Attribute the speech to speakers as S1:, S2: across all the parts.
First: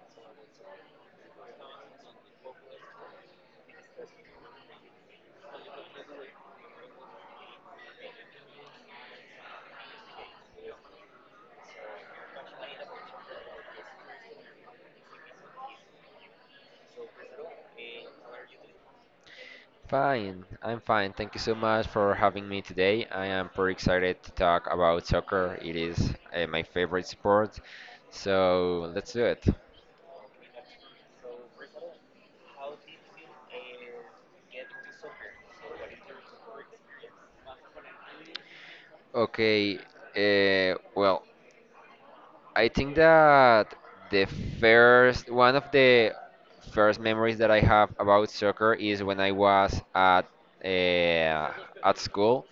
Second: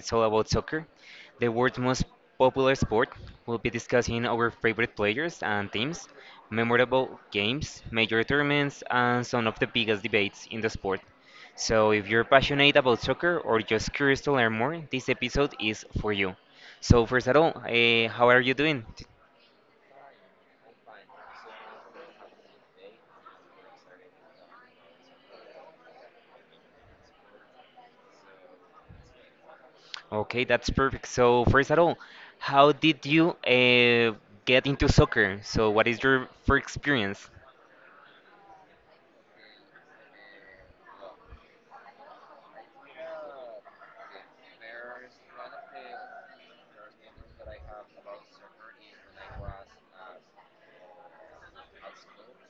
S1: it's all about soccer, the world's most popular sport. We'll be discussing our favorite players and teams, memorable games, major tournaments, and some of the biggest debates in the sport. So, if you're passionate about soccer or just curious to learn more, this episode is for you. So, first of all, how are you doing?
S2: Fine, I'm fine. Thank you so much for having me today. I am pretty excited to talk about soccer. It is my favorite sport. So let's do it.
S1: Okay, that's perfect. So, first of all, how did you get into soccer? So, what is your first experience?
S2: Okay. I think that the first one of the first memories that I have about soccer is when I was uh, at school.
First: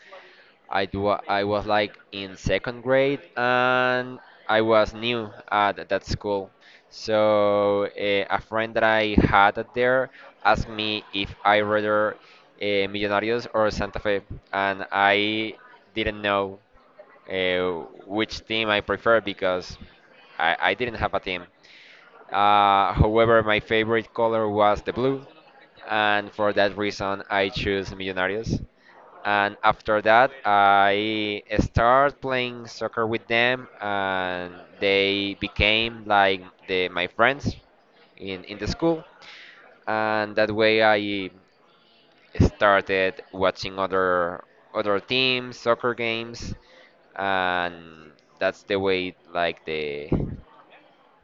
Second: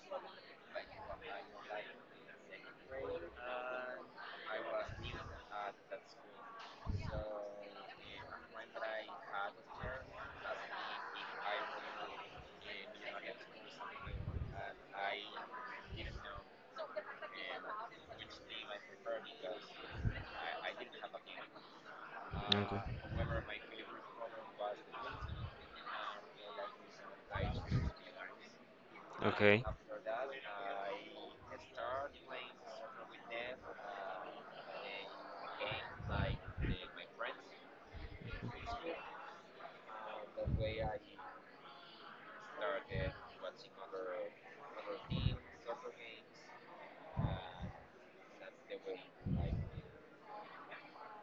S2: I do. I was like in second grade, and I was new at that school. So a friend that I had at there asked me if I rather Millonarios or Santa Fe, and I didn't know which team I prefer because I didn't have a team. However, my favorite color was the blue, and for that reason, I choose Millonarios. And
S1: Okay.
S2: after that, I start playing soccer with them, and they became like my friends in the school. And that way, I started watching other teams, soccer games, and that's the way like the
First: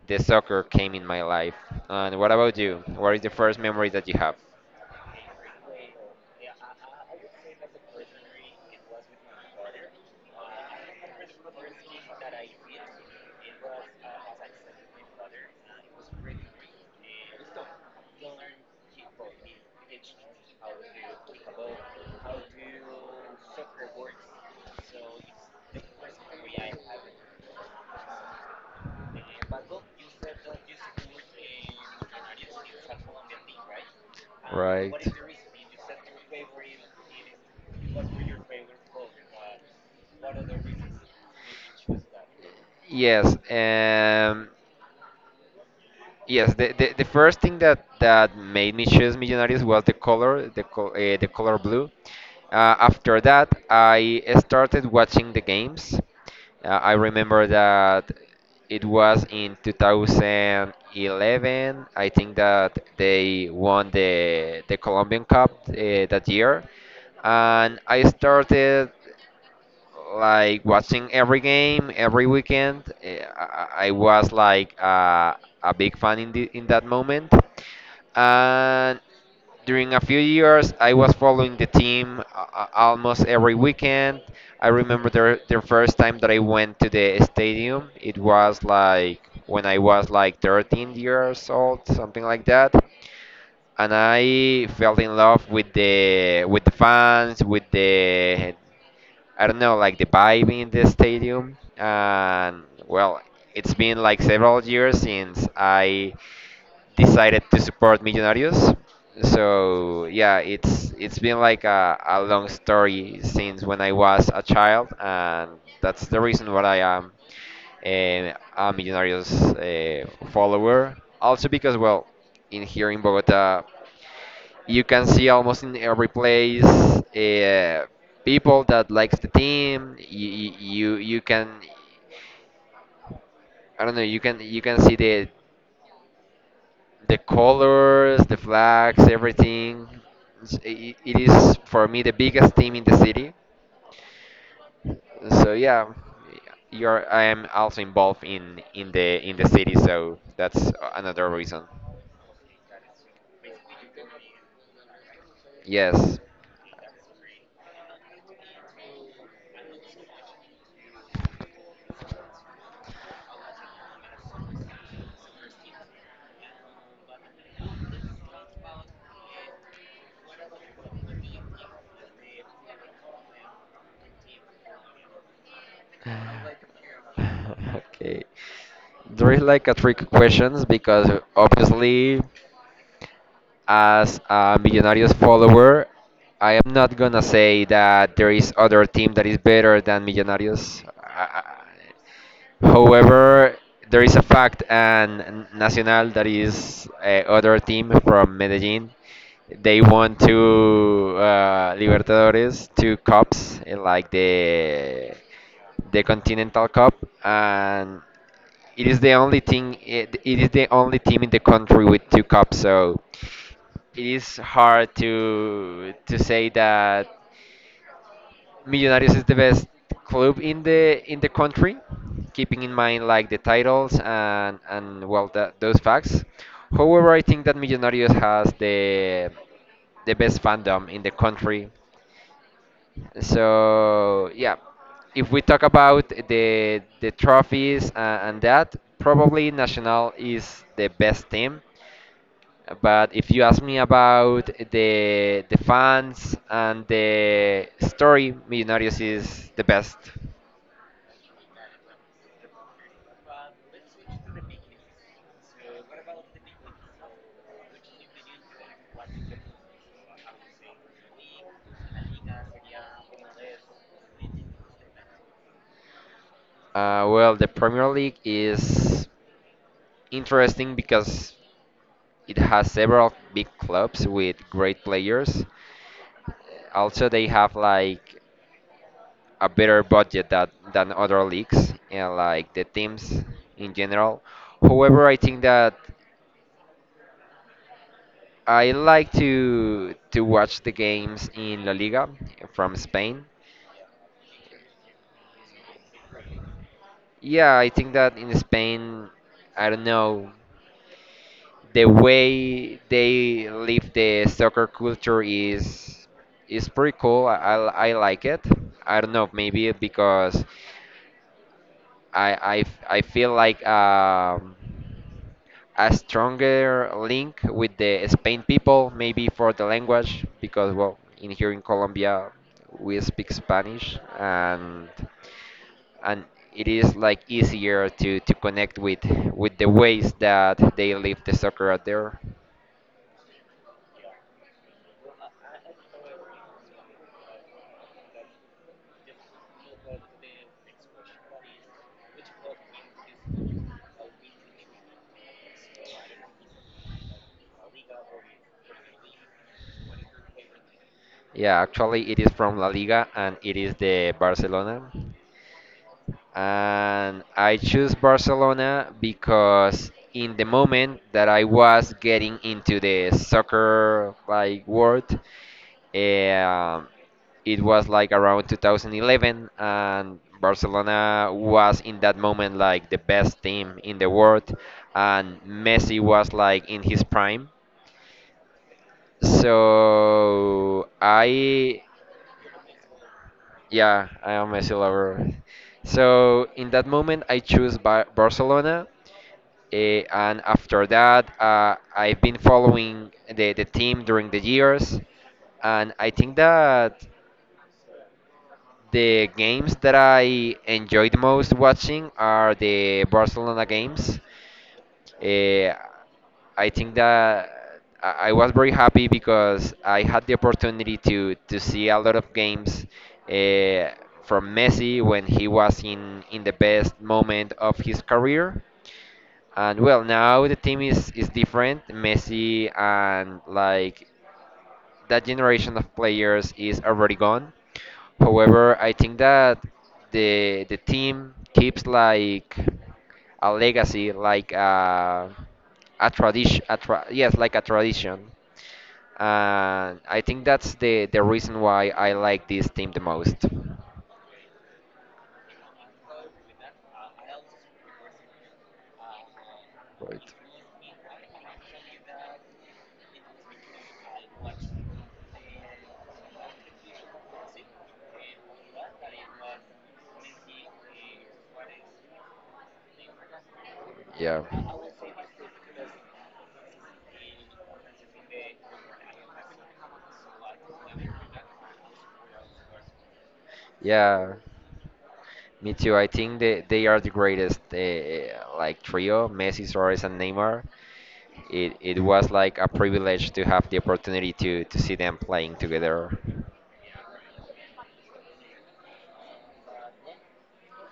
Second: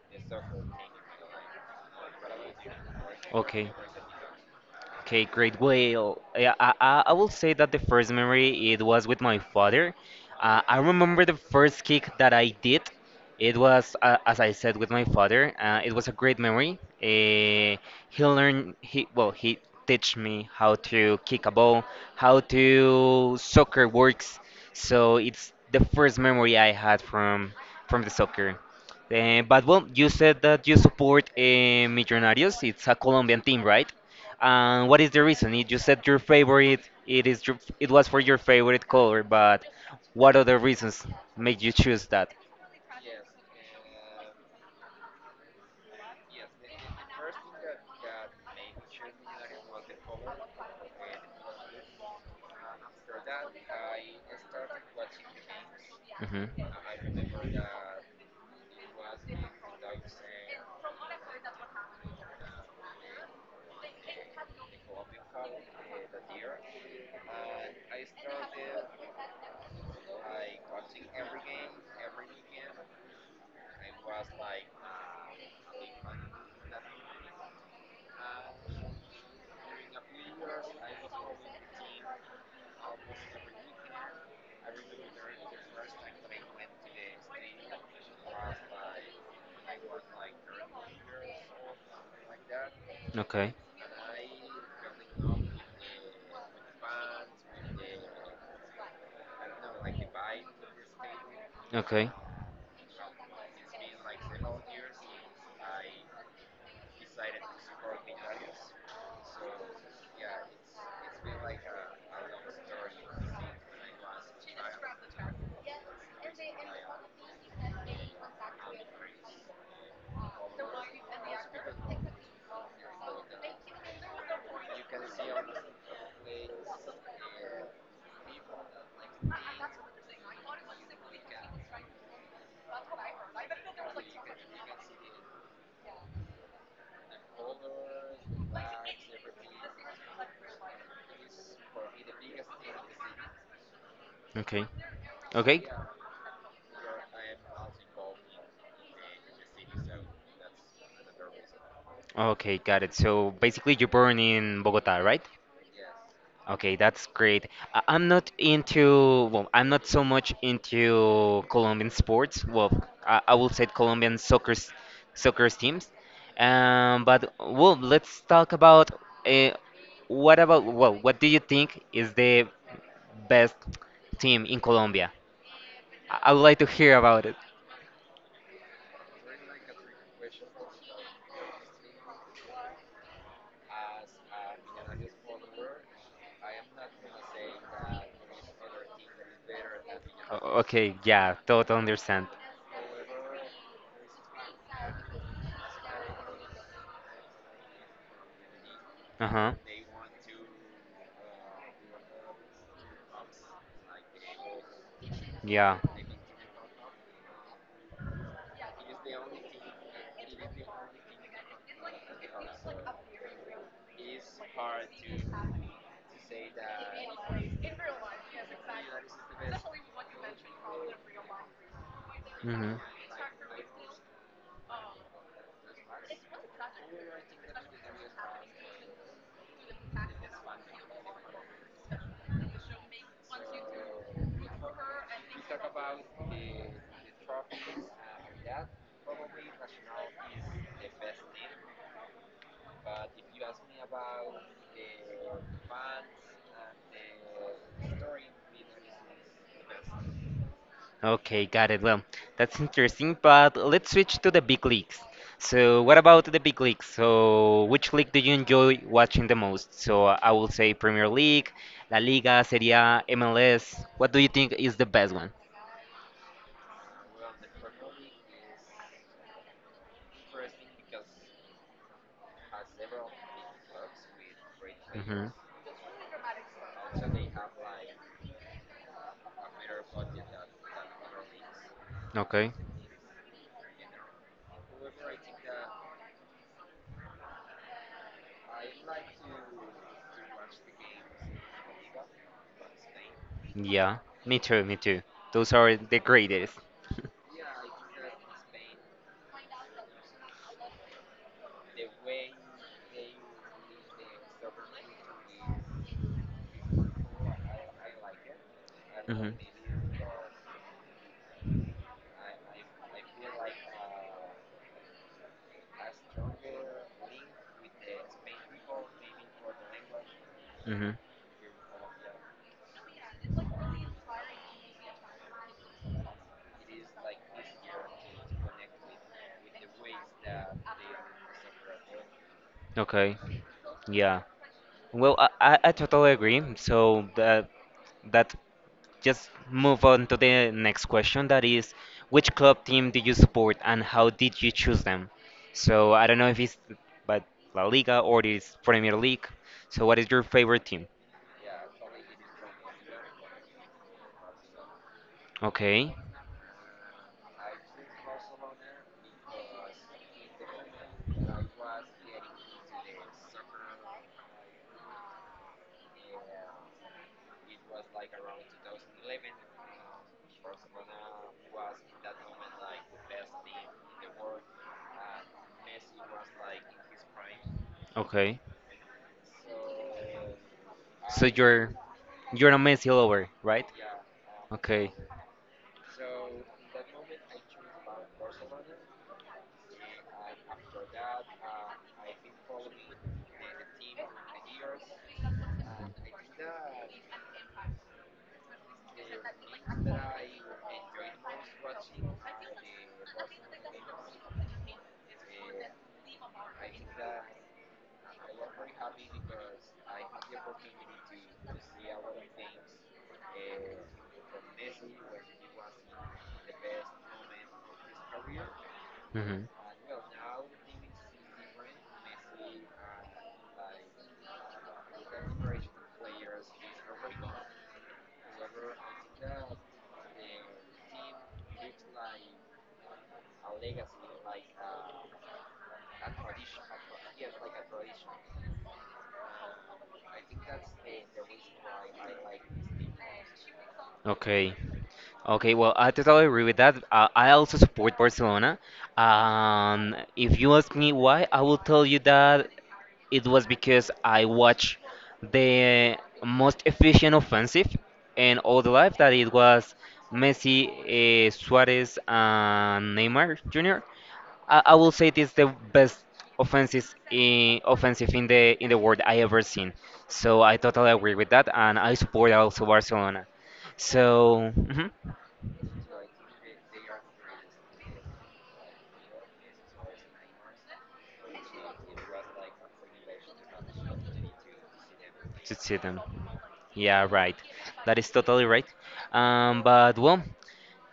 S2: the soccer came in my life. And what about you? What is the first
S1: Okay.
S2: memory that you have?
S1: Okay, great. Well, yeah, I will say that the first memory it was with my father. I remember the first kick that I did. It was, as I said, with my father. It was a great memory. He learned, he well, he teach me how to kick a ball, how to soccer works. So it's the first memory I had from the soccer. But well, you said that you support Millonarios. It's a Colombian team, right? And what is the reason? You just said your favorite. It is your, it was for your favorite color, but what other reasons make you choose that?
S2: Yes. Yes, the first thing that made me choose Millionaires was the color, the color blue. After that, I started watching the games. I
S1: hmm
S2: remember that it was in 2011. I think that they won the Colombian Cup that year, and I started like watching every game every weekend. I was like a big fan in in that moment, and during a few years I was following the team almost every weekend. I remember the first time that I went to the stadium. It was like when I was like 13 years old, something like that.
S1: Okay.
S2: And I fell in love with the fans, with the I don't know, like the vibe in the stadium.
S1: Okay.
S2: And well, it's been like several years since I decided to support Millonarios. So yeah, it's been like a long story since when I was a child, and that's the reason why I am a Millonarios eh, follower. Also because well, in here in Bogota, you can see almost in every place people that likes the team. You can I don't know. You can see the colors, the flags, everything. It is for me the biggest team in the city.
S1: Okay.
S2: So
S1: Okay.
S2: yeah, you're I am also involved in in the city. So that's another reason.
S1: Okay. Got it. So basically, you're born in Bogota, right?
S2: Yes.
S1: Okay, that's great. I- I'm not into, well, I'm not so much into Colombian sports. Well, I will say Colombian soccer, s- soccer teams. But well, let's talk about uh, what about well, what do you think is the best team in Colombia? I, I would like to hear about it.
S2: Okay. There is like a trick questions because obviously, as a Millonarios follower, I am not gonna say that there is other team that is better than
S1: O-
S2: Millonarios.
S1: Okay, yeah, totally understand.
S2: However, there is a fact and Nacional that is a other team from Medellin.
S1: Uh huh.
S2: They won two Libertadores, two cups, eh, like the
S1: Yeah.
S2: the Continental Cup, and it is the only thing. It is the only team in the country with two cups. So it is hard to say that Millonarios is the best club in the country, keeping in
S1: Mm-hmm.
S2: mind like the titles and well that, those facts. However, I think that Millonarios has the best fandom in the country. So yeah, if we talk about the trophies and that, probably Nacional is the best team. But if you ask me about the fans and the story, Millonarios is the best.
S1: Okay, got it. Well, that's interesting, but let's switch to the big leagues. So, what about the big leagues? So, which league do you enjoy watching the most? So, I will say Premier League, La Liga, Serie A, MLS. What do you think is the best one?
S2: Well, the Premier League is interesting because it has several big clubs with great
S1: Mm-hmm.
S2: players. Also, they have like a better budget than other leagues and like
S1: Okay.
S2: the teams in general. However, I think that I like to watch the games in La Liga from Spain.
S1: Yeah, me too. Those are the greatest.
S2: Yeah, I think that in Spain, I don't know, the way they live the soccer culture is pretty cool. I like it. I don't know,
S1: hmm
S2: maybe because I feel like a stronger link with the Spain people, maybe for the language, because
S1: hmm
S2: well, in here in Colombia we speak Spanish and and it is like easier to connect with the ways that they live the soccer out there.
S1: Okay. Yeah. Well, I totally agree. So that that just move on to the next question. That is, which club team do you support and how did you choose them? So I don't know if it's but La Liga or it's Premier League. So what is your favorite team?
S2: Yeah, actually it is from La Liga and it is the Barcelona.
S1: Okay.
S2: And I choose Barcelona because in the moment that I was getting into the soccer like world, Um, it was like around 2011, and Barcelona was in that moment like the best team in the world, and Messi was like in his prime.
S1: Okay.
S2: So
S1: So you're
S2: I,
S1: you're a Messi lover, right?
S2: yeah, I am Messi
S1: Okay.
S2: lover. So in that moment, I choose Barcelona. And after that, I've been following the team during the years, and I think that the games that I enjoy the most watching are the Barcelona games. Eh, I think that I was very happy because I had the opportunity to see a lot of games uh, from Messi when he was in the best moment of his career.
S1: hmm
S2: And well, now the team is different. Messi and like that generation of players is already gone. However, I think that the team keeps like a legacy, like a tradition, yes, like a tradition. And I think that's the reason why I like this team the most.
S1: Okay. Okay, well, I totally agree with that. I also support Barcelona.
S2: Right.
S1: If you ask me why, I will tell you that it was because I watched the most efficient offensive in all the life that it was Messi, Suarez, and Neymar Jr.
S2: Yeah.
S1: I will say this the best offensive in the world I ever seen. So I totally agree with that, and I support also Barcelona.
S2: Yeah.
S1: So. Mhm.
S2: Me too. I think they are the greatest, like trio, Messi, Suarez, and Neymar. It was like a privilege to have the opportunity to see them
S1: to
S2: playing
S1: see them.
S2: together.
S1: Yeah, right. That is totally right. But well,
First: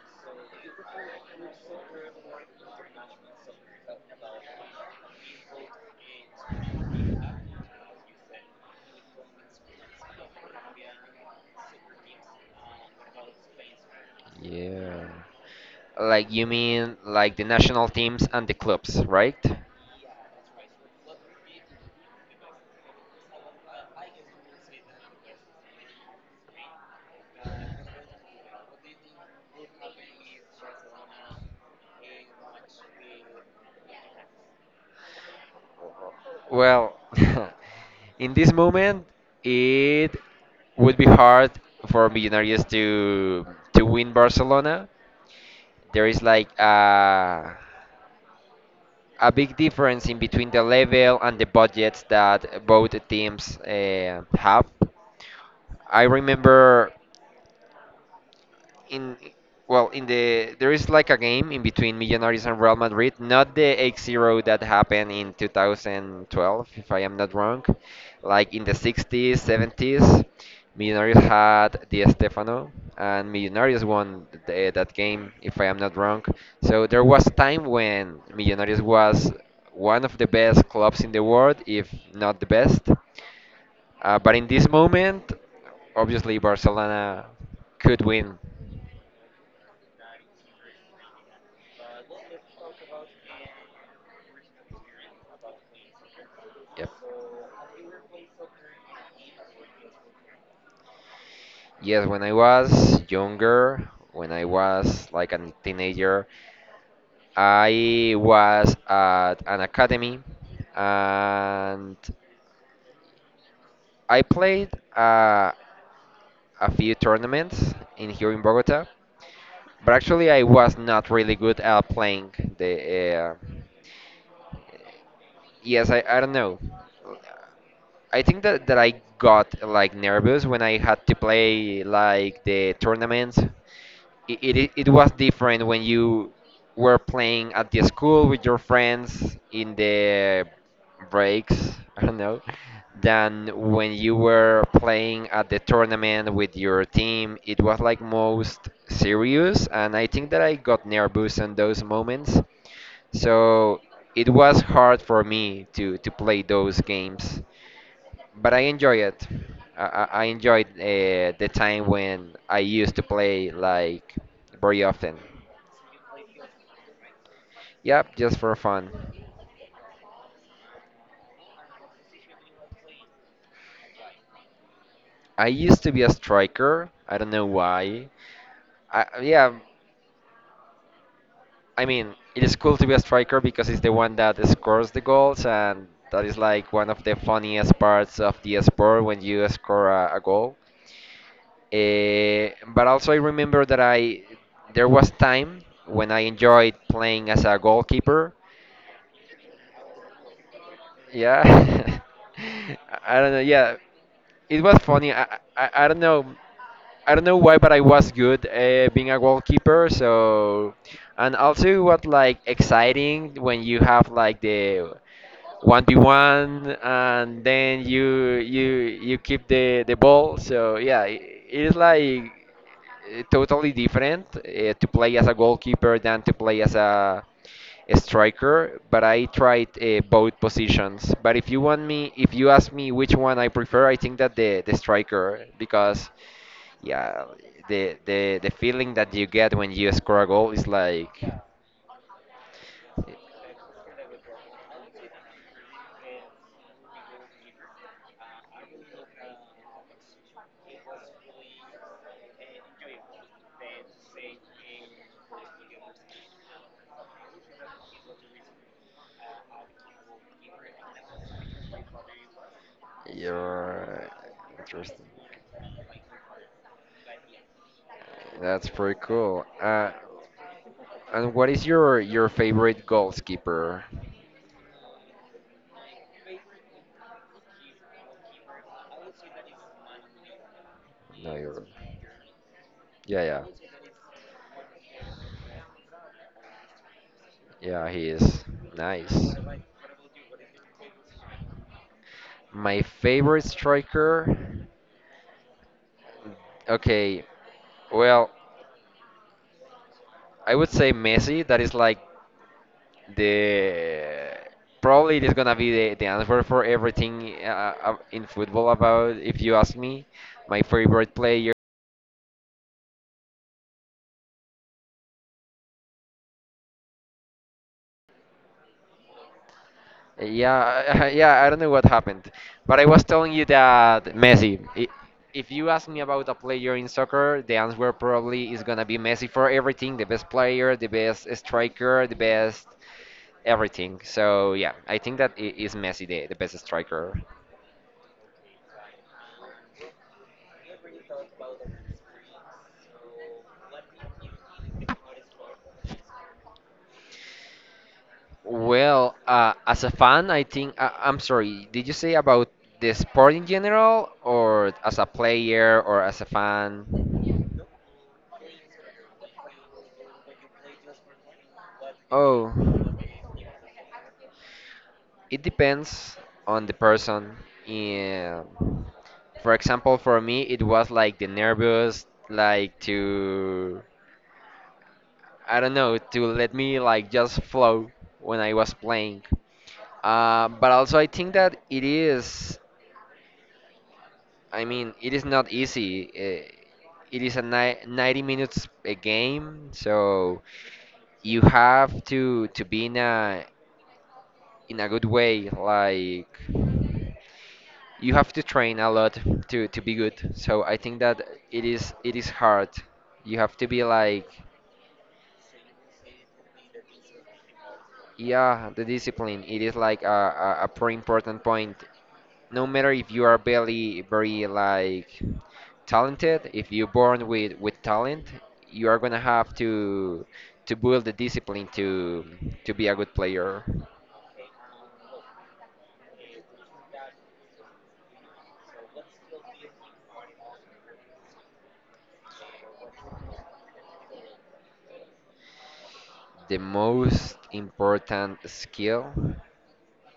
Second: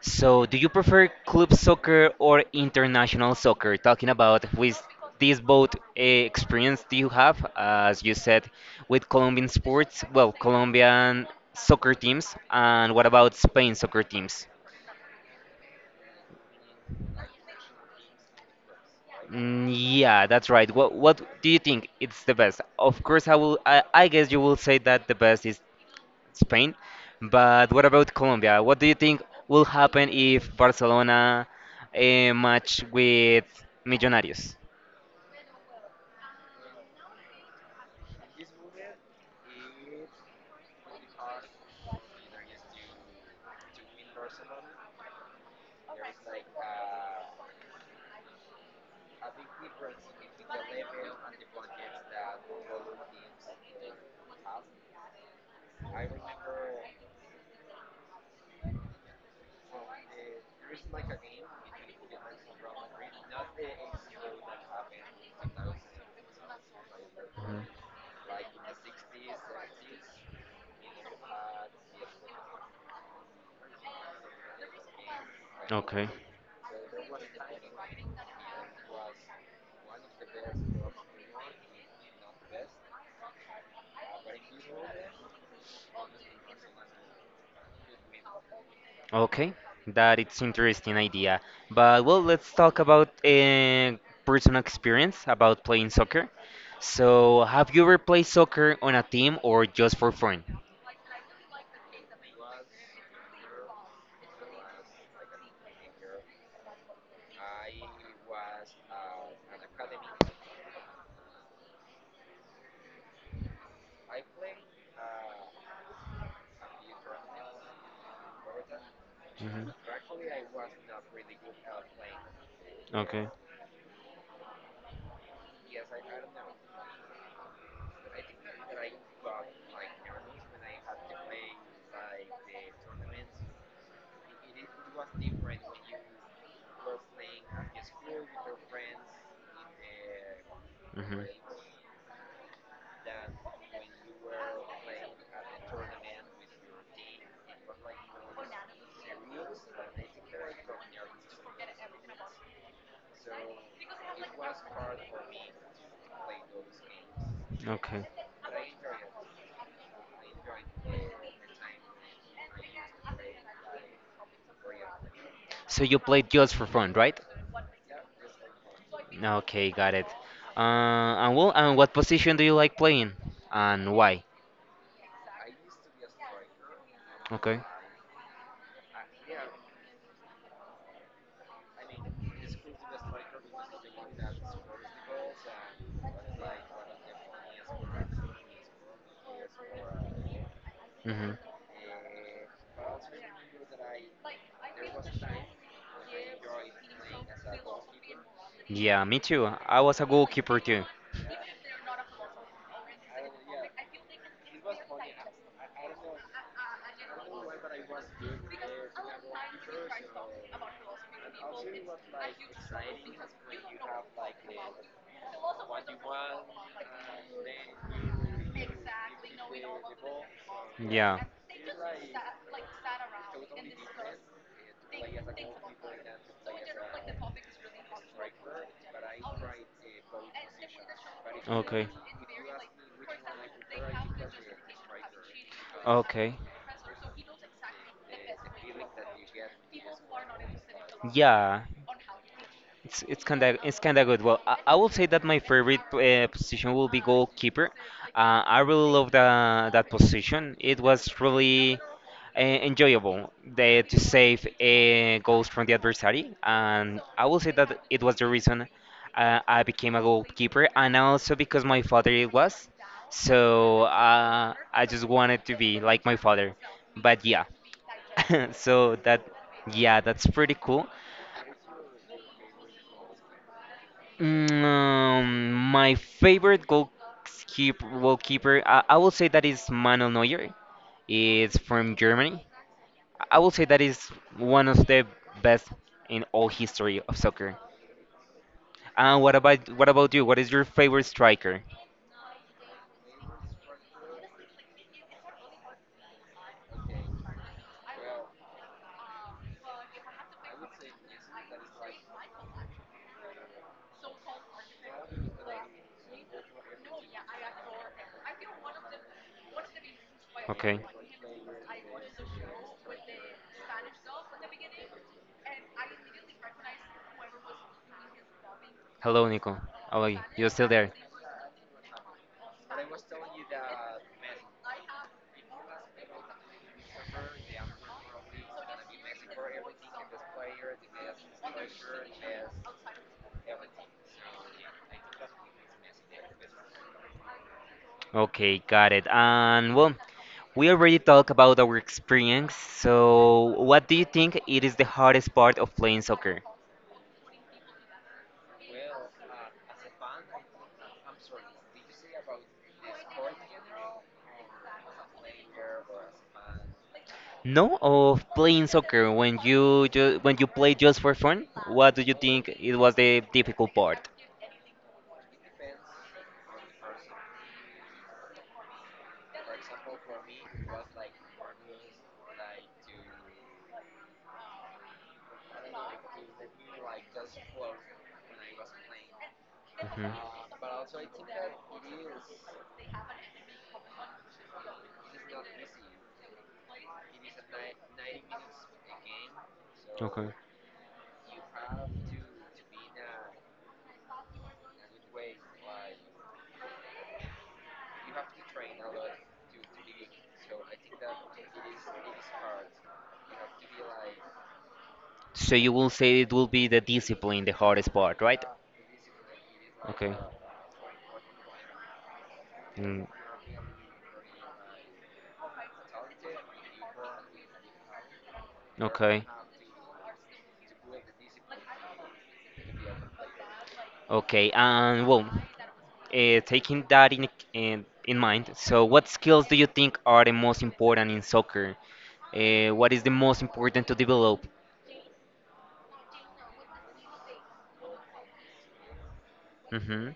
S1: so do you prefer club soccer or international soccer? Talking about with these both experience do you have, as you said, with Colombian sports, well, Colombian soccer teams, and what about Spain soccer teams?
S2: Yeah. Like you mean like the national teams and the clubs, right?
S1: Mm, yeah, that's right. What do you think it's the best? Of course, I will. I guess you will say that the best is Spain, but what about Colombia? What do you think will happen if Barcelona match with Millonarios?
S2: Well, in this moment, it would be hard for Millonarios to win Barcelona. There is like a big difference in between the level and the budgets that both teams have. I remember in well in the there is like a game in between Millonarios and Real Madrid, not the 8-0 that happened in 2012, if I am not
S1: Mhm.
S2: wrong. Like in the 60s, 70s, Millonarios had Di Stefano, and Millonarios won that game, if I am not
S1: Okay.
S2: wrong. So there was a time when Millonarios was one of the best clubs in the world, if not the best. But in this moment, obviously Barcelona could win.
S1: Okay, that it's interesting idea. But well, let's talk about personal experience about playing soccer.
S2: Yep.
S1: So, have you ever played soccer on a team or just for fun?
S2: Yes, when I was younger, when I was like a teenager, I was at an academy and I played uh, a few tournaments in here in Bogota.
S1: hmm
S2: But actually, I was not really good at playing the
S1: Okay.
S2: yes, I don't know. I think that I got like nervous when I had to play like the tournaments. It was different when you were playing at the school with your friends in the
S1: hmm
S2: breaks, I don't know, than when you were playing at the tournament with your team. It was like most serious, and I think that I got nervous in those moments. So it was hard for me to play those games,
S1: Okay.
S2: but I enjoy it. I enjoyed the time when I used to play like very often.
S1: So you played just for fun, right?
S2: Yep, just for fun.
S1: Okay, got it. And well, and what position do you like playing, and why?
S2: I used to be a striker. I don't know
S1: Okay.
S2: why. Yeah, I mean, it is cool to be a striker because it's the one that scores the goals, and that is like one of the funniest parts of the sport when you score a goal.
S1: hmm
S2: But also, I remember that I there was time when I enjoyed playing as a goalkeeper.
S1: Yeah, me too. I was a goalkeeper too.
S2: Yeah. I don't know. Yeah, it was funny. I don't know. I don't know why, but I was good being a goalkeeper. So, and also it was like exciting when you have like the one v one, and then you keep the ball. So yeah, I
S1: Yeah.
S2: it is like totally different to play as a goalkeeper than to play as a striker. But I tried both positions. But
S1: Okay.
S2: if you ask me which one I prefer, I think that the striker because
S1: Okay.
S2: yeah, the feeling that you get when you score a goal is like
S1: Yeah. It's kind of good. Well, I will say that my favorite position will be goalkeeper. I really love the, that position. It was really enjoyable the, to save goals from the adversary, and I will say that it was the reason I became a goalkeeper, and also because my father it was. So
S2: you're
S1: I just
S2: interesting.
S1: wanted to be like my father. But yeah,
S2: That's
S1: so
S2: pretty
S1: that
S2: cool.
S1: yeah, that's pretty cool.
S2: And what is your favorite goalkeeper?
S1: My favorite goalkeeper, I will say that is Manuel Neuer.
S2: No,
S1: It's
S2: your
S1: from Germany.
S2: yeah,
S1: I will say that is one of the best in all history of soccer.
S2: yeah. He is
S1: And
S2: nice.
S1: what about you? What is your favorite striker?
S2: My favorite striker. Okay, well, I would say Messi. That is like the probably it is gonna be the answer for everything in football about if you ask me. My
S1: Okay.
S2: favorite player.
S1: Hello, Nico. How are you? You're still there?
S2: Yeah, yeah, I don't know what happened, but I was telling you that Messi. If you ask me about a player in soccer, the answer probably is gonna be Messi for everything, the best player, the best striker, the best everything. So yeah, I think that is Messi the best striker.
S1: Okay, got it. And well, we already talked about our experience, so what do you think it is the hardest part of playing soccer?
S2: Well, as a fan, I think I'm sorry. Did you say about the sport in general, or as a player, or as a fan?
S1: No, of playing soccer when you ju when you play just for fun, what do you think
S2: Oh.
S1: it was the difficult part?
S2: It depends on the person. Yeah. For example, for me, it was like the nervous, like to, I don't know, to let me like just flow when I was playing.
S1: Mhm.
S2: But also, I think that it is, I mean, it is not easy. It is a ni 90 minutes a game, so
S1: Okay.
S2: you have to be in a good way, like. You have to train a lot to be good. So I think that it is hard. You have to be like,
S1: So you will say it will be the discipline, the hardest part, right?
S2: yeah, the discipline. It is like
S1: Okay.
S2: a pretty important point. No matter
S1: Mm.
S2: if you are very like talented, if you're born with talent, you are gonna
S1: Okay.
S2: have to build the discipline to be a good player.
S1: Okay, and well, taking that in mind, so what skills do you think are the most important in soccer? What is the most important to develop?
S2: The most important skill.
S1: hmm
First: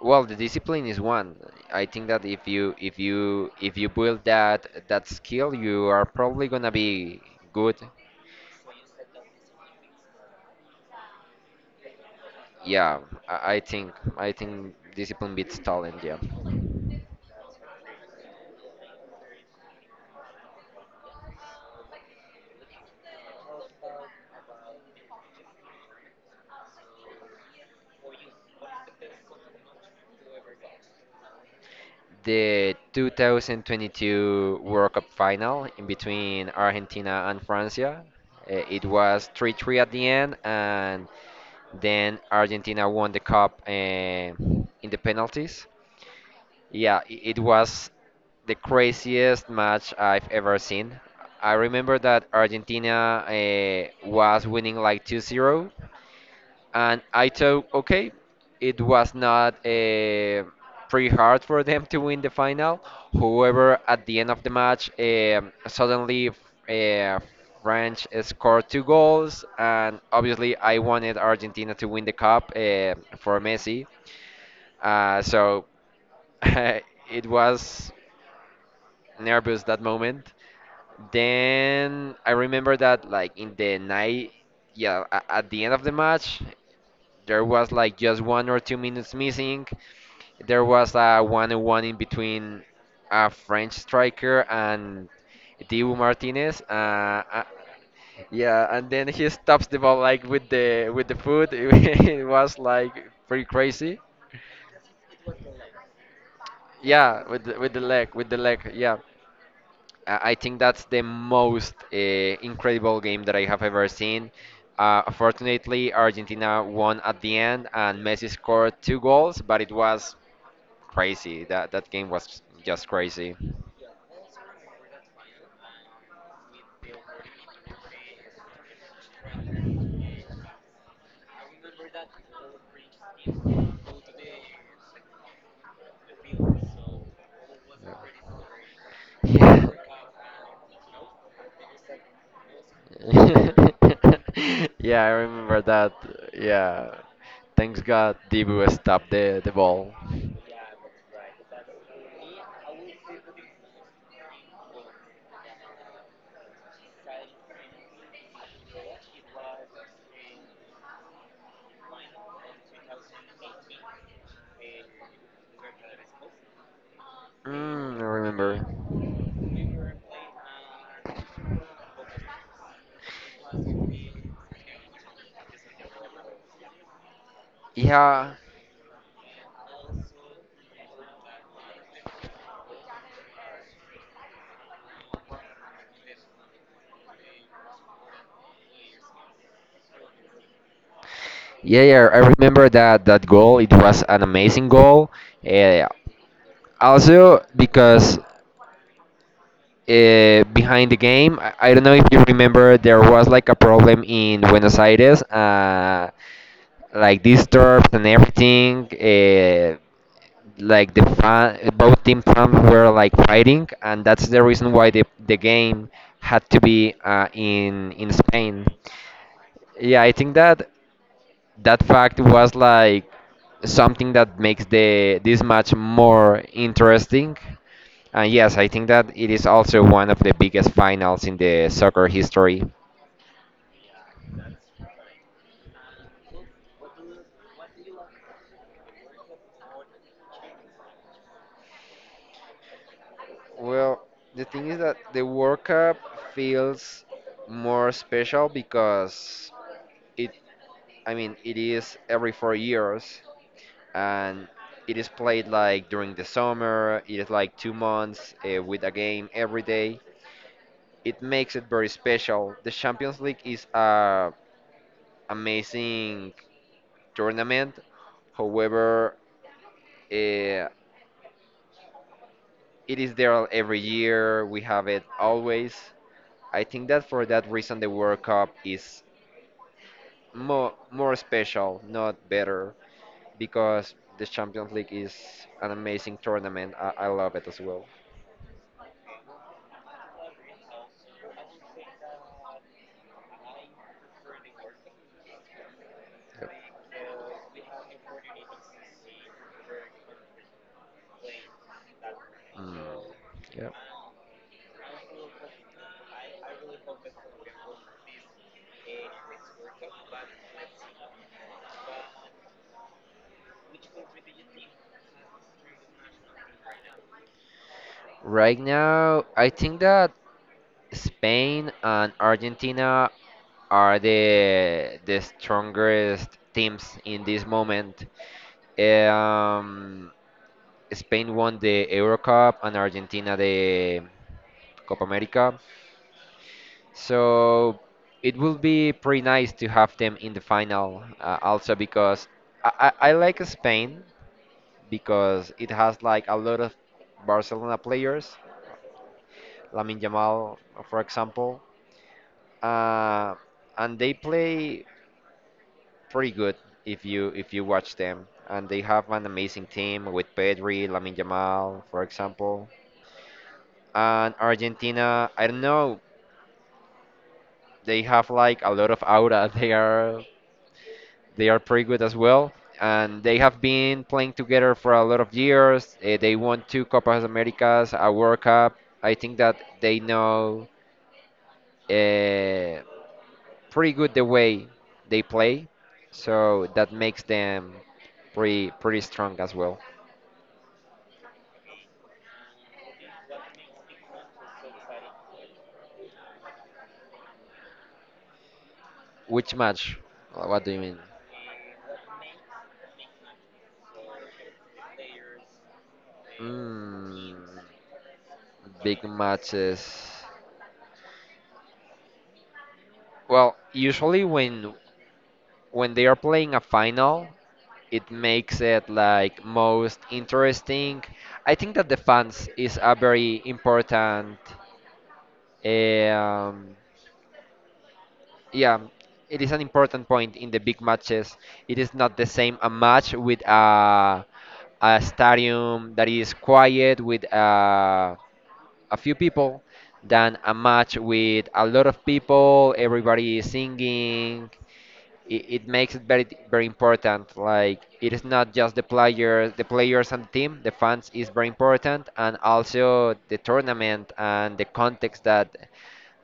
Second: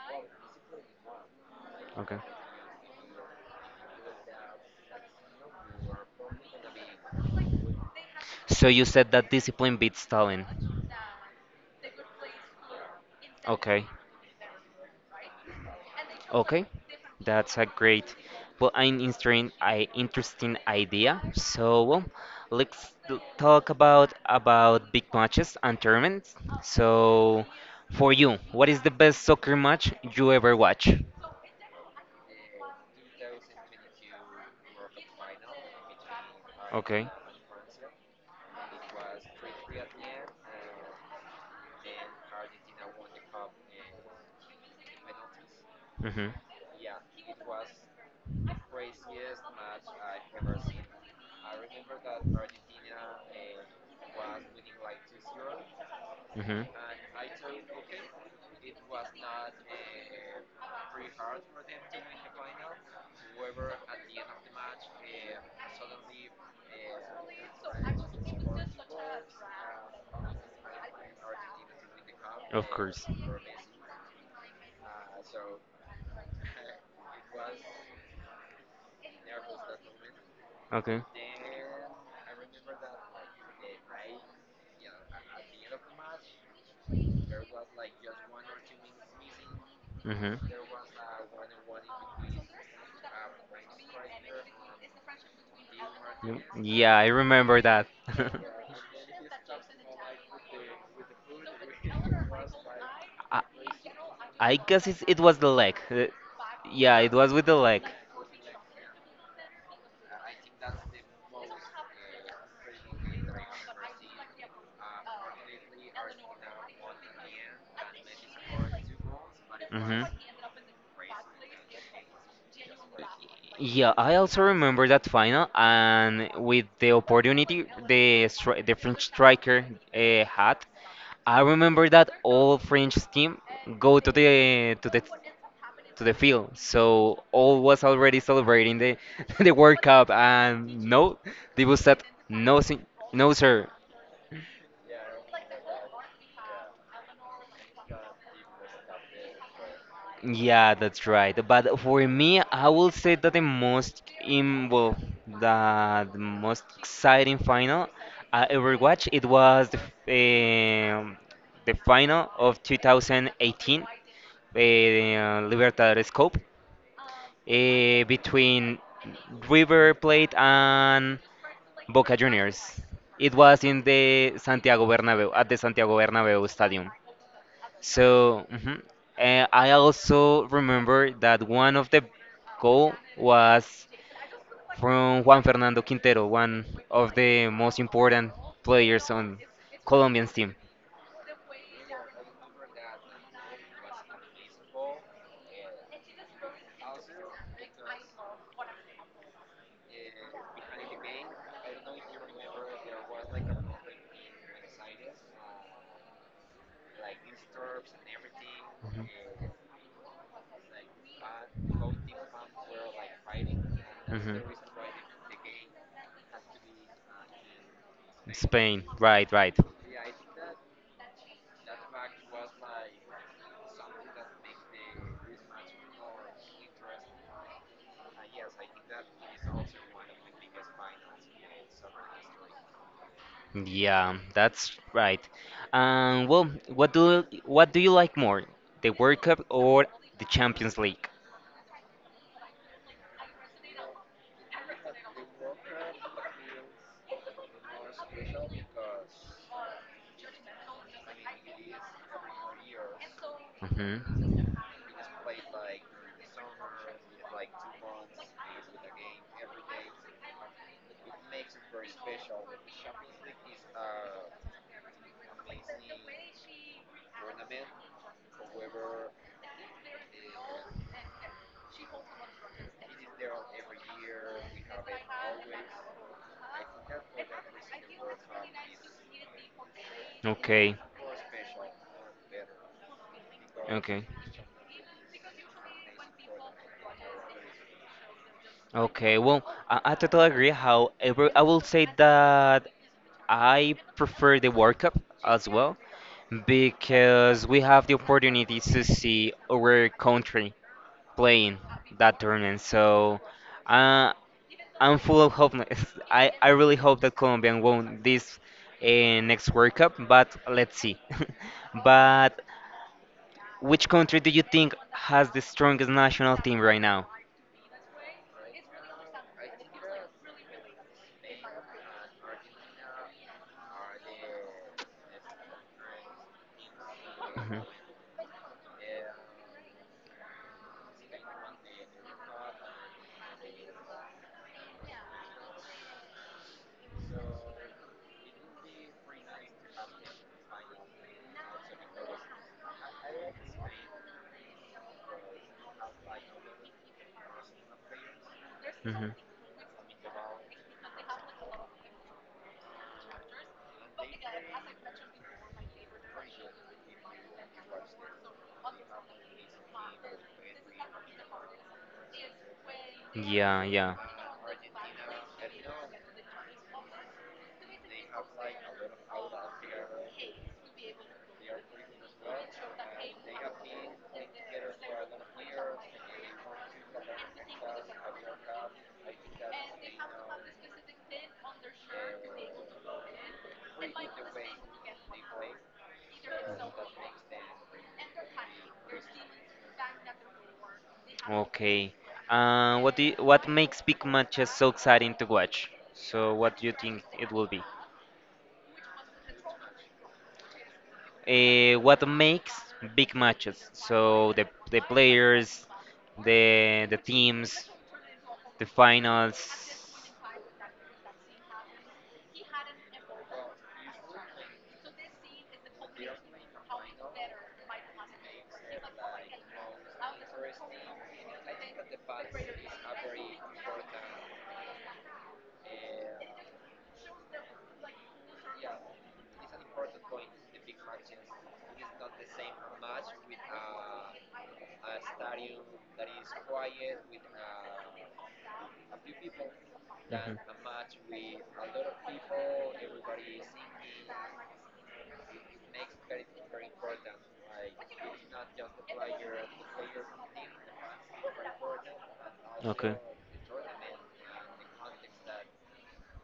S2: Well, the discipline is one. I think
S1: Okay.
S2: that if you build that skill, you are probably gonna be good.
S1: So you said that discipline beats talent.
S2: Yeah, I
S1: Okay.
S2: think I think discipline beats talent. Yeah.
S1: Okay, that's a great, well, an interesting, I interesting idea. So, well, let's t- talk about big matches and tournaments. So, for you, what is the best soccer match you ever watch?
S2: The 2022 World Cup final in between
S1: Okay.
S2: Argentina and France. It was 3-3 at the end, and then Argentina won the cup in the penalties.
S1: Mm-hmm.
S2: Yeah, it was the craziest match I've ever seen. I remember that Argentina was winning like 2-0,
S1: hmm
S2: and I thought, okay, it was not pretty hard for them to win the final. However, at the end of the match, suddenly uh, French scored two goals, and obviously I wanted Argentina to win the cup
S1: Of course.
S2: for Messi. So it was nervous that moment.
S1: Okay.
S2: Then I remember that like in the night, yeah, at the end of the match, there was like just 1 or 2 minutes missing.
S1: hmm
S2: There was a one-on-one in between a French striker and Dibu
S1: Mm,
S2: Martinez.
S1: Yeah, I remember that.
S2: Yeah, and then he stops the ball like with the foot. It was like
S1: I,
S2: pretty crazy.
S1: I guess it's, it was the leg. Yeah, it
S2: Yeah,
S1: was with the
S2: with the
S1: leg.
S2: leg, with the leg. Yeah, I think that's the most incredible game that I have ever seen. Fortunately, Argentina won at the end, and Messi scored two goals. But it
S1: hmm
S2: was crazy. That game was just crazy.
S1: Yeah, I also remember that final, and with the opportunity the stri- the French striker had, I remember that all French team go to the field, so all was already celebrating the the
S2: Yeah.
S1: World Cup, and no, they was said no, si- no sir,
S2: Yeah, I remember that. Yeah. Thanks God Dibu stopped the ball.
S1: Yeah, that's right. But for me, I will say that the most in well, the most exciting final I ever watched it was the the final of 2018, Libertadores Cup,
S2: Mm, I
S1: between
S2: remember.
S1: River Plate and Boca Juniors. It was in the Santiago Bernabeu at the Santiago Bernabeu Stadium.
S2: Yeah.
S1: So, mhm. And I also remember that one of the goal was from Juan Fernando Quintero, one of the most important players on Colombian's team.
S2: Yeah, yeah, I remember that that goal. It was an amazing goal. Uh, Also, because behind the game, I don't know if you remember, there was like a problem in Buenos Aires, like disturbed and everything.
S1: Mhm.
S2: Like the fan both team fans were like fighting, and that's
S1: Mhm.
S2: the reason why the game had to be in Spain.
S1: Spain, right, right.
S2: Yeah, I think that that fact was like something that makes the this match more interesting, and yes, I think that it is also one of the biggest finals in the soccer history.
S1: Yeah, that's right. Well, what do you like more, the World Cup or the Champions League?
S2: Well, the thing is that the World Cup feels more special because it I mean, it is every 4 years, and
S1: Mhm.
S2: it is played like during the summer. It is like 2 months with a game every day. It makes it very special. The Champions League is a amazing tournament. However, uh, it is there every year. We have it always. I think that for that reason, the World Cup is more
S1: Okay,
S2: more special, not better, because
S1: okay.
S2: the Champions League is an amazing tournament. I love it as well.
S1: Okay, well, I totally agree. However, I will say that I prefer the World Cup as well
S2: Yep.
S1: because we have the opportunity to see our country playing that tournament.
S2: Mm,
S1: So
S2: yeah.
S1: uh, I'm full of hope. I really hope that Colombia won this next World Cup, but let's see. but which country do you think has the strongest national team right now?
S2: Right now, I think that Spain and Argentina are the strongest teams in this
S1: Mhm,
S2: moment. Um, Spain won the Euro Cup and Argentina the Copa America, so it will be pretty nice to have them in the final. Also because I, I like Spain because it has like a lot of Barcelona players,
S1: mhm.
S2: Lamine Yamal, for example, uh, and they play pretty good if you watch them. And they have an amazing team with Pedri, Lamine Yamal, for example.
S1: Yeah, yeah.
S2: And Argentina, I don't know, they have like a lot of aura. They are pretty good as well. And they have been playing together for a lot of years. They won two Copas Americas, a World Cup. I think that they know uh, pretty good the way they play, so that makes them pretty strong as well.
S1: Okay. What makes big matches so exciting to watch? So what do you think it will be?
S2: Which match? What do you mean?
S1: What makes big matches? So the players, the
S2: Mm,
S1: teams, the
S2: big
S1: finals.
S2: matches. Well, usually when they are playing a final, it makes it like most interesting. I think that the fans is a very important um, yeah, it is an important point in the big matches. It is not the same a match with a stadium that is quiet with a few people than a match with a lot of people, everybody is singing. It makes it very
S1: Mhm.
S2: important. Like it is not just the players and the team, the fans is very important, and
S1: Okay.
S2: also the tournament and the context that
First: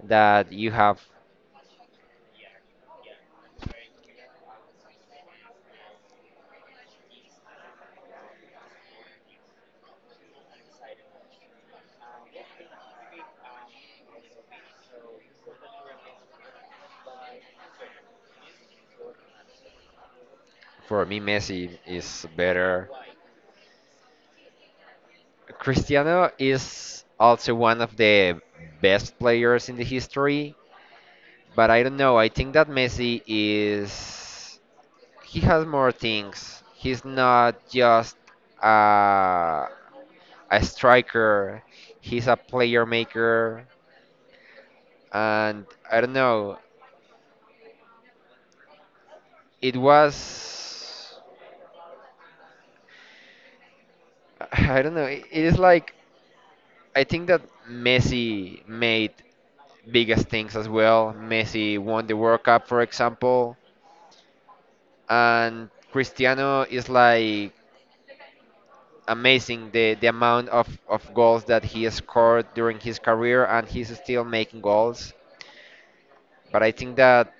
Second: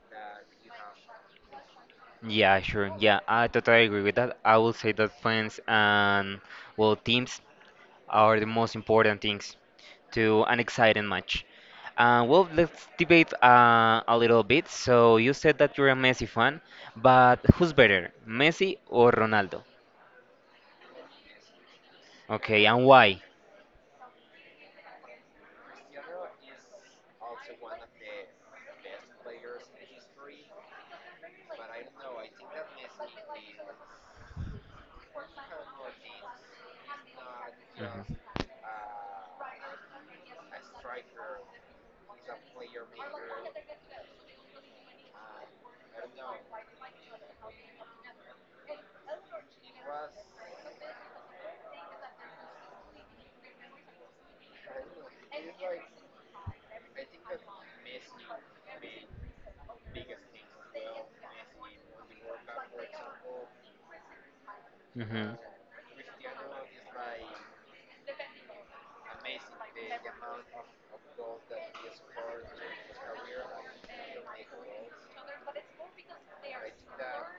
S2: that you have.
S1: Yeah, sure. Yeah, I totally agree with that. I will say that fans and well teams are the most important things to an exciting match. Well, let's debate a little bit. So you said that you're a Messi fan, but who's better, Messi or Ronaldo?
S2: For me, Messi is
S1: Okay, and
S2: better.
S1: why?
S2: Cristiano is also one of the best players in the history, but I don't know. I think that Messi is. He has more things. He's not just
S1: Mhm.
S2: a, a striker, he's a player maker. And I don't know. It was. I don't know. It is like. I think that Messi made biggest things as well. Messi won the World Cup, for example,
S1: hmm
S2: and Cristiano is like amazing the amount of goals that he has scored during his career, and he's still making goals. But I think that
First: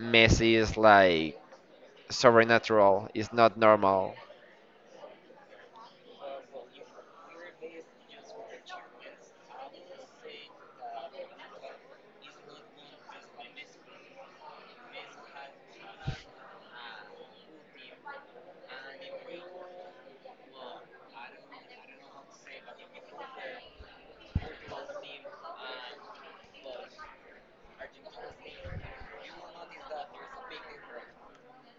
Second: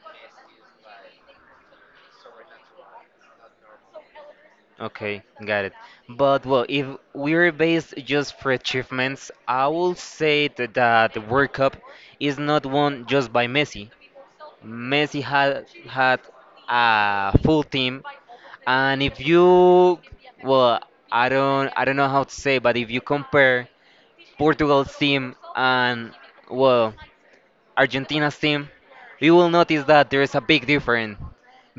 S2: Messi is like supernatural, is not normal.
S1: Okay, got it. But well, if we're based just for achievements, I will say that the World Cup is not won just by Messi. Messi had a full team, and if you, well, I don't know how to say, but if you compare Portugal's team and well Argentina's team, you will notice that there is a big difference.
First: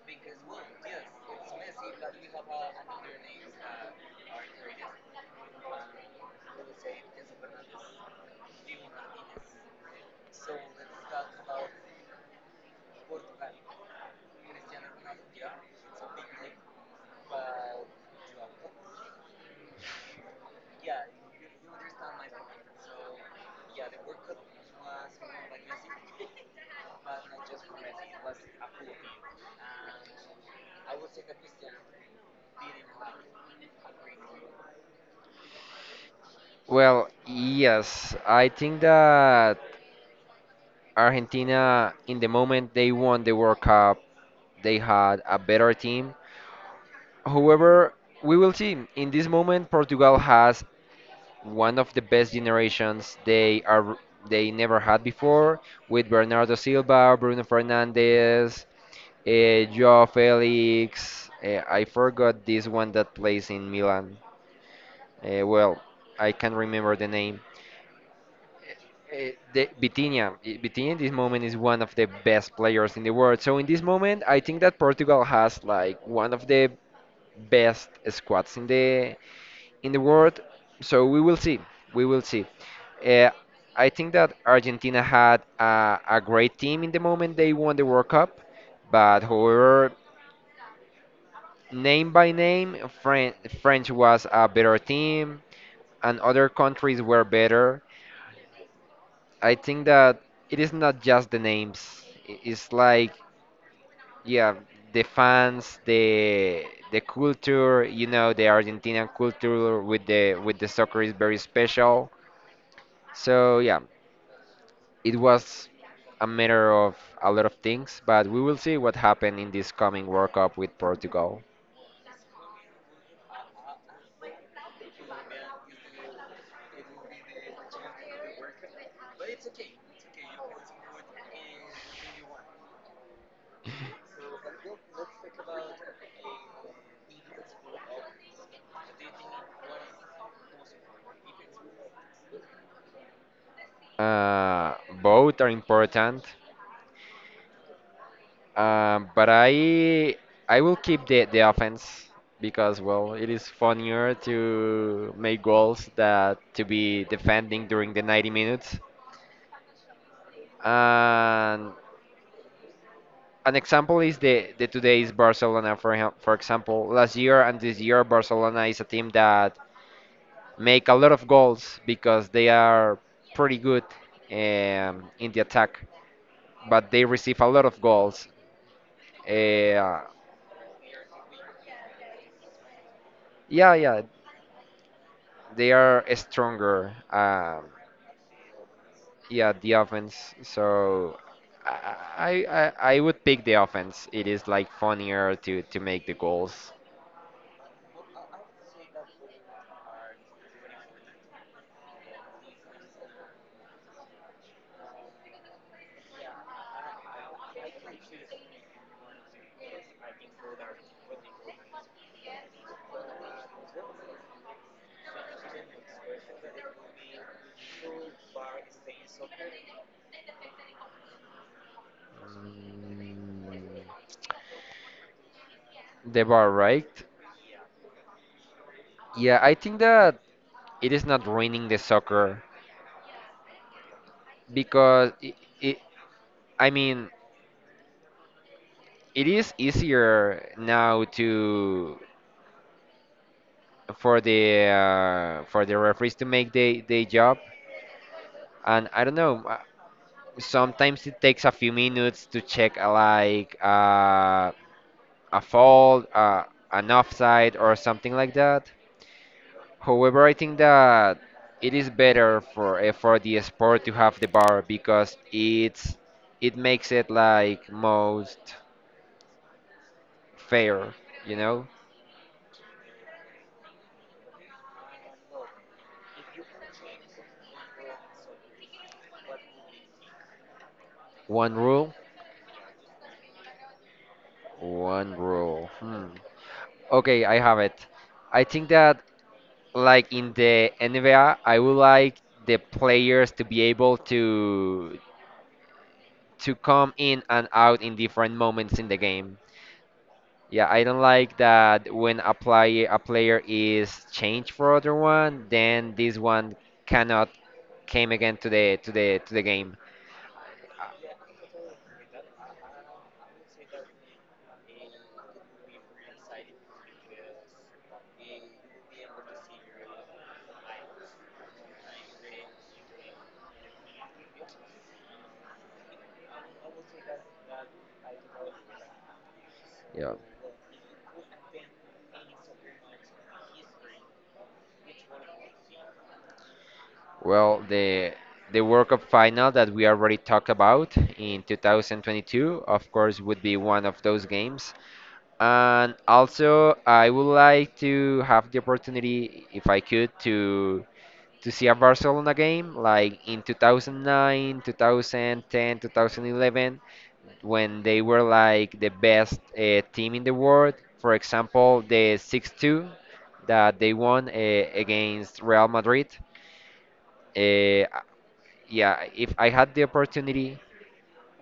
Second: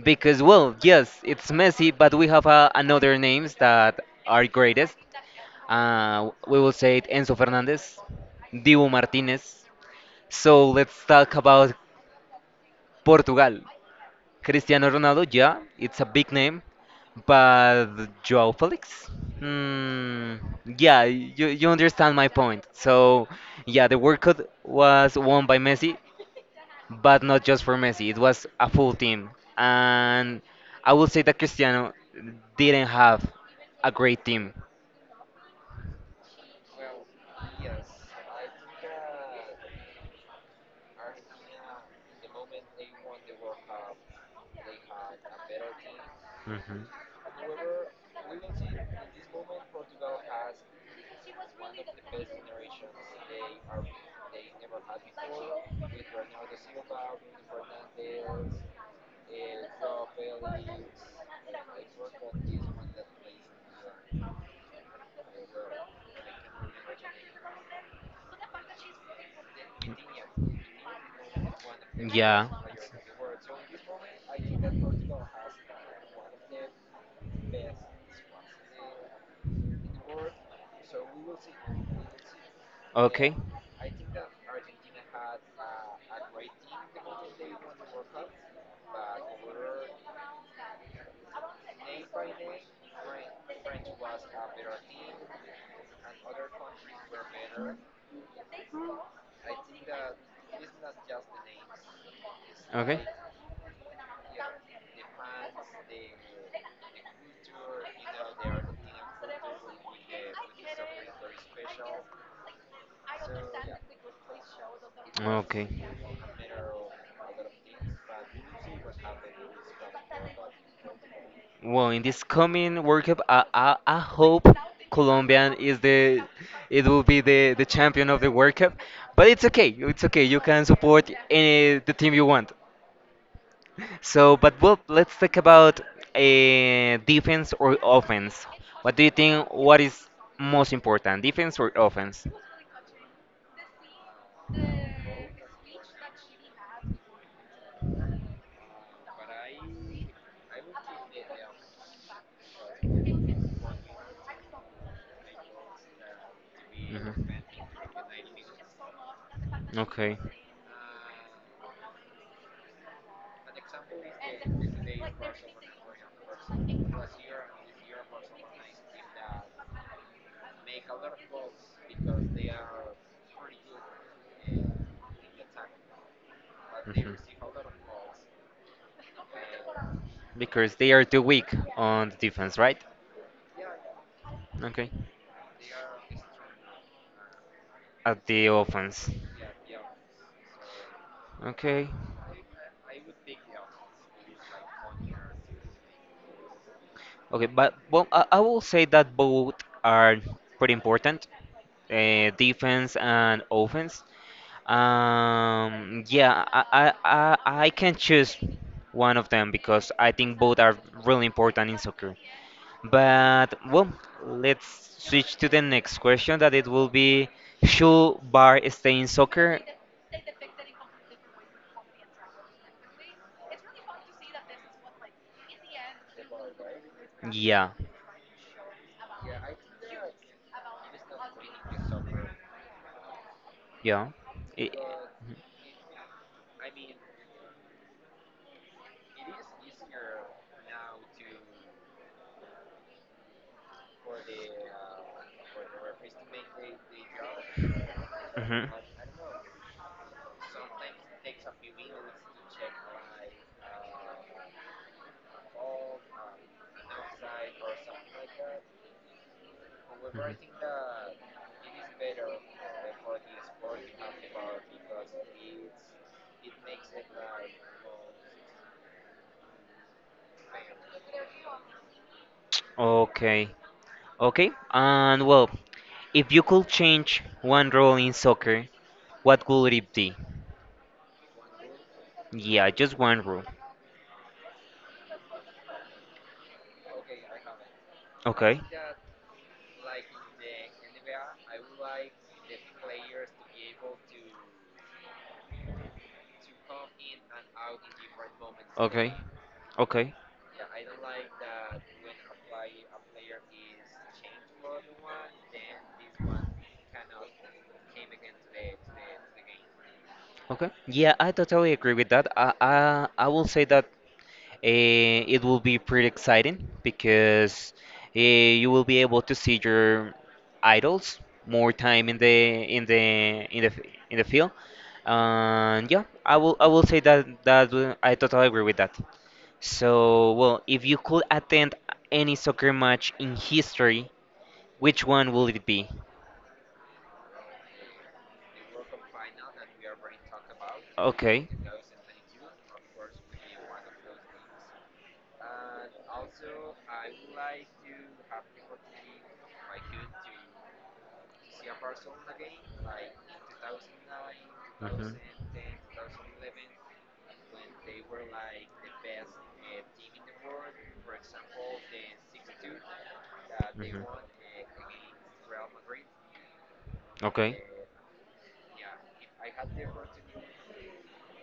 S1: Because well, yes, it's Messi, but we have another names that are greatest. We will say it Enzo Fernandez, Dibu Martinez. So let's talk about Portugal. Cristiano Ronaldo, yeah, it's a big name, but Joao Felix? Hmm, yeah, you understand my point. So, yeah, the World Cup was won by Messi, but not just for Messi, it was a full team. And I would say that Cristiano didn't have a great team.
S2: Well, yes, I think that Argentina, in the moment they won the World Cup, they had a better team.
S1: Mhm.
S2: However, we will see. In this moment, Portugal has one of the best generations they are they never had before, with Bernardo Silva, Bruno Fernandes, João Felix. I forgot this one that plays in Milan. Well, I can't remember the name. The, Vitinha, Vitinha in this moment is one of the
S1: Yeah.
S2: best players in the world. So in this moment, I think that Portugal has like one of the best squads in the world. So we will see. We will see. Uh,
S1: Okay.
S2: I think that Argentina had a great team in the moment they won the World Cup, but however, name by name, French was a better team, and other countries were better. I think that it is not just the names. It's
S1: Okay.
S2: like yeah, the fans, the culture, you know, the Argentinian culture with the soccer is very special. So yeah, it
S1: Okay.
S2: was a matter of a lot of things, but we will see what happened in this coming World Cup with Portugal.
S1: Well, in this coming World Cup, I hope Colombia is the it will be the champion of the World Cup. But it's okay. It's okay. You can support any the team you want. So, but well, let's talk about defense or offense. What do you think? What is most important, defense or offense?
S2: Uh, Both
S1: Mhm.
S2: are important, but I will keep the offense because well, it is funnier to make goals that to be defending during the 90 minutes.
S1: Okay.
S2: And an example is the today's Barcelona for for example. Last year and this year, Barcelona is a team that make a lot of goals because they are pretty good in the attack, but they receive
S1: Mhm.
S2: a lot of goals. Uh,
S1: Because they are too weak on the defense, right?
S2: yeah, yeah,
S1: Okay.
S2: they are stronger.
S1: At the offense.
S2: Yeah, the offense. So
S1: Okay.
S2: I, I I would pick the offense. It is like funnier to make the goals.
S1: Okay, but well, I will say that both are pretty important, defense and offense. Yeah, I can choose one of them because I think both are really important in soccer. But well, let's switch to the next question that it will be should Bar stay in soccer?
S2: Mm, the bar, right?
S1: Yeah.
S2: Yeah, I think that it is not ruining the soccer
S1: Yeah. It,
S2: because I mean it is easier now to for the referees to make the job,
S1: Mhm.
S2: and I don't know, sometimes it takes a few minutes to check like a fault, an offside or something like that. However, I think that it is better for the sport to have the bar because it's it makes it like most fair, you know.
S1: Okay. Okay. And well, if you could change one rule in soccer, what would it be?
S2: One rule.
S1: Yeah, just one rule.
S2: One rule. Hmm. Okay, I have it. I
S1: Okay.
S2: think that like in the NBA, I would like the players to be able to come in and out in different moments in the
S1: Okay.
S2: game.
S1: Okay.
S2: Yeah, I don't like that when a player is changed for other one, then this one cannot came again to the to the game.
S1: Okay. Yeah, I totally agree with that. I will say that Eh, it will be pretty exciting because you will be able to see your idols more time in in the f- in the field. And yeah, I will say that that I totally agree with that. So,
S2: Yeah.
S1: well, if you could attend any soccer match in history, which one will it be?
S2: Well, the World Cup final that we already talked about in
S1: Okay.
S2: 2022, of course, would be one of those games. And also, I would like to have the opportunity, if I could, to see a Barcelona game like in 2009,
S1: Mhm.
S2: 2010, 2011, when they were like the best team in the world. For example, the 6-2 that they
S1: Mhm.
S2: won against Real Madrid.
S1: Okay.
S2: Uh, yeah, if I had the opportunity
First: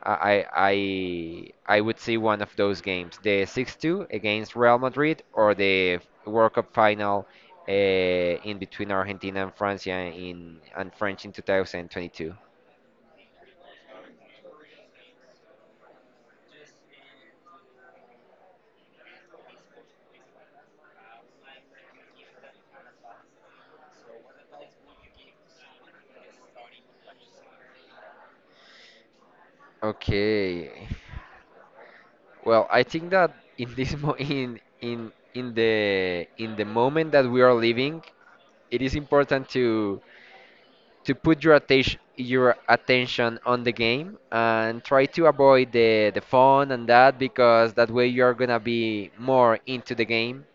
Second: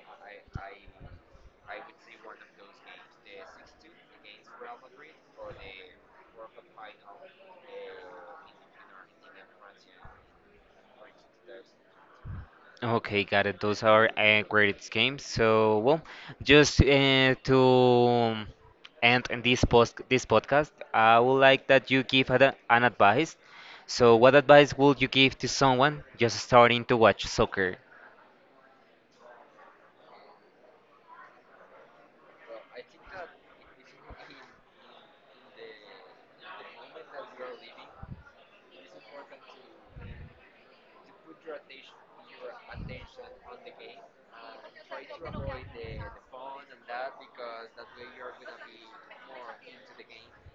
S2: I would see one of those games, the 6-2 against Real Madrid or the World Cup final in between Argentina and France, yeah, in and French in 2022.
S1: Okay, got it. Those are great games. So, well, just to end this podcast, I would like that you give an advice. So, what advice would you give to someone just starting to watch soccer?
S2: Okay. Well, I think that in this mo in the moment that we are living, it is important to put your attention on the game and try to avoid the phone and that because that way you're gonna be more into the game.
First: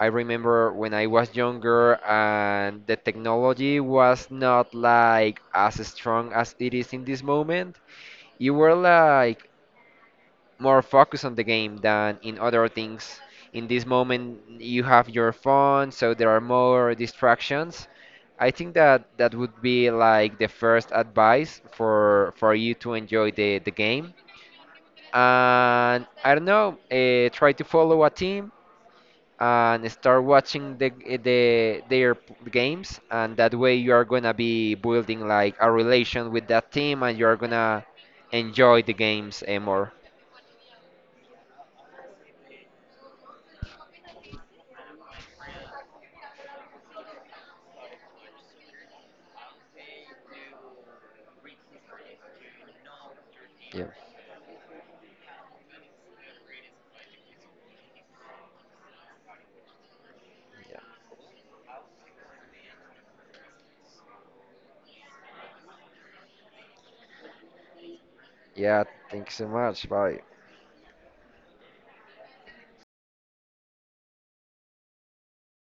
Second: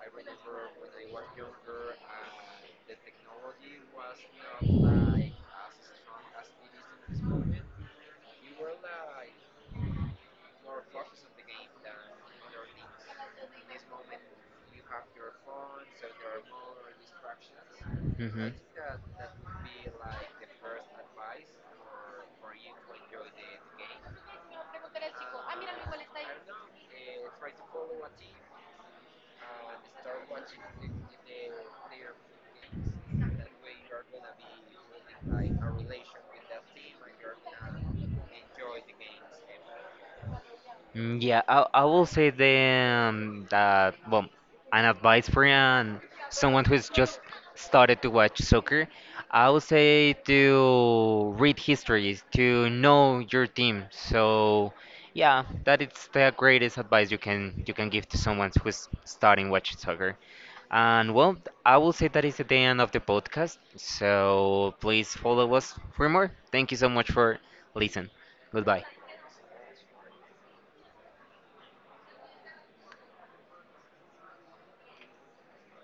S2: I remember when I was younger and the technology was not like as strong as it is in this moment. You were like more focused on the game than in other things. In this moment, you have your phone, so there are more distractions.
S1: hmm
S2: I think that that would be like the first advice for you to enjoy the game. And I don't know, try to follow a team and start watching the their games, and that way you are gonna be building like a relation with that team, and you are gonna enjoy the games more.
S1: Mm, Yeah, I will say then that, well, an advice for an, someone who's just started to watch soccer, I would say to read histories, to know your
S2: Yeah.
S1: team. So, yeah, that is the greatest advice you can give to someone who's starting watching soccer. And well, I will say that is the end of the podcast. So please follow us for more. Thank you so much for listening.
S2: Yeah,
S1: Goodbye.
S2: thank you so much. Bye.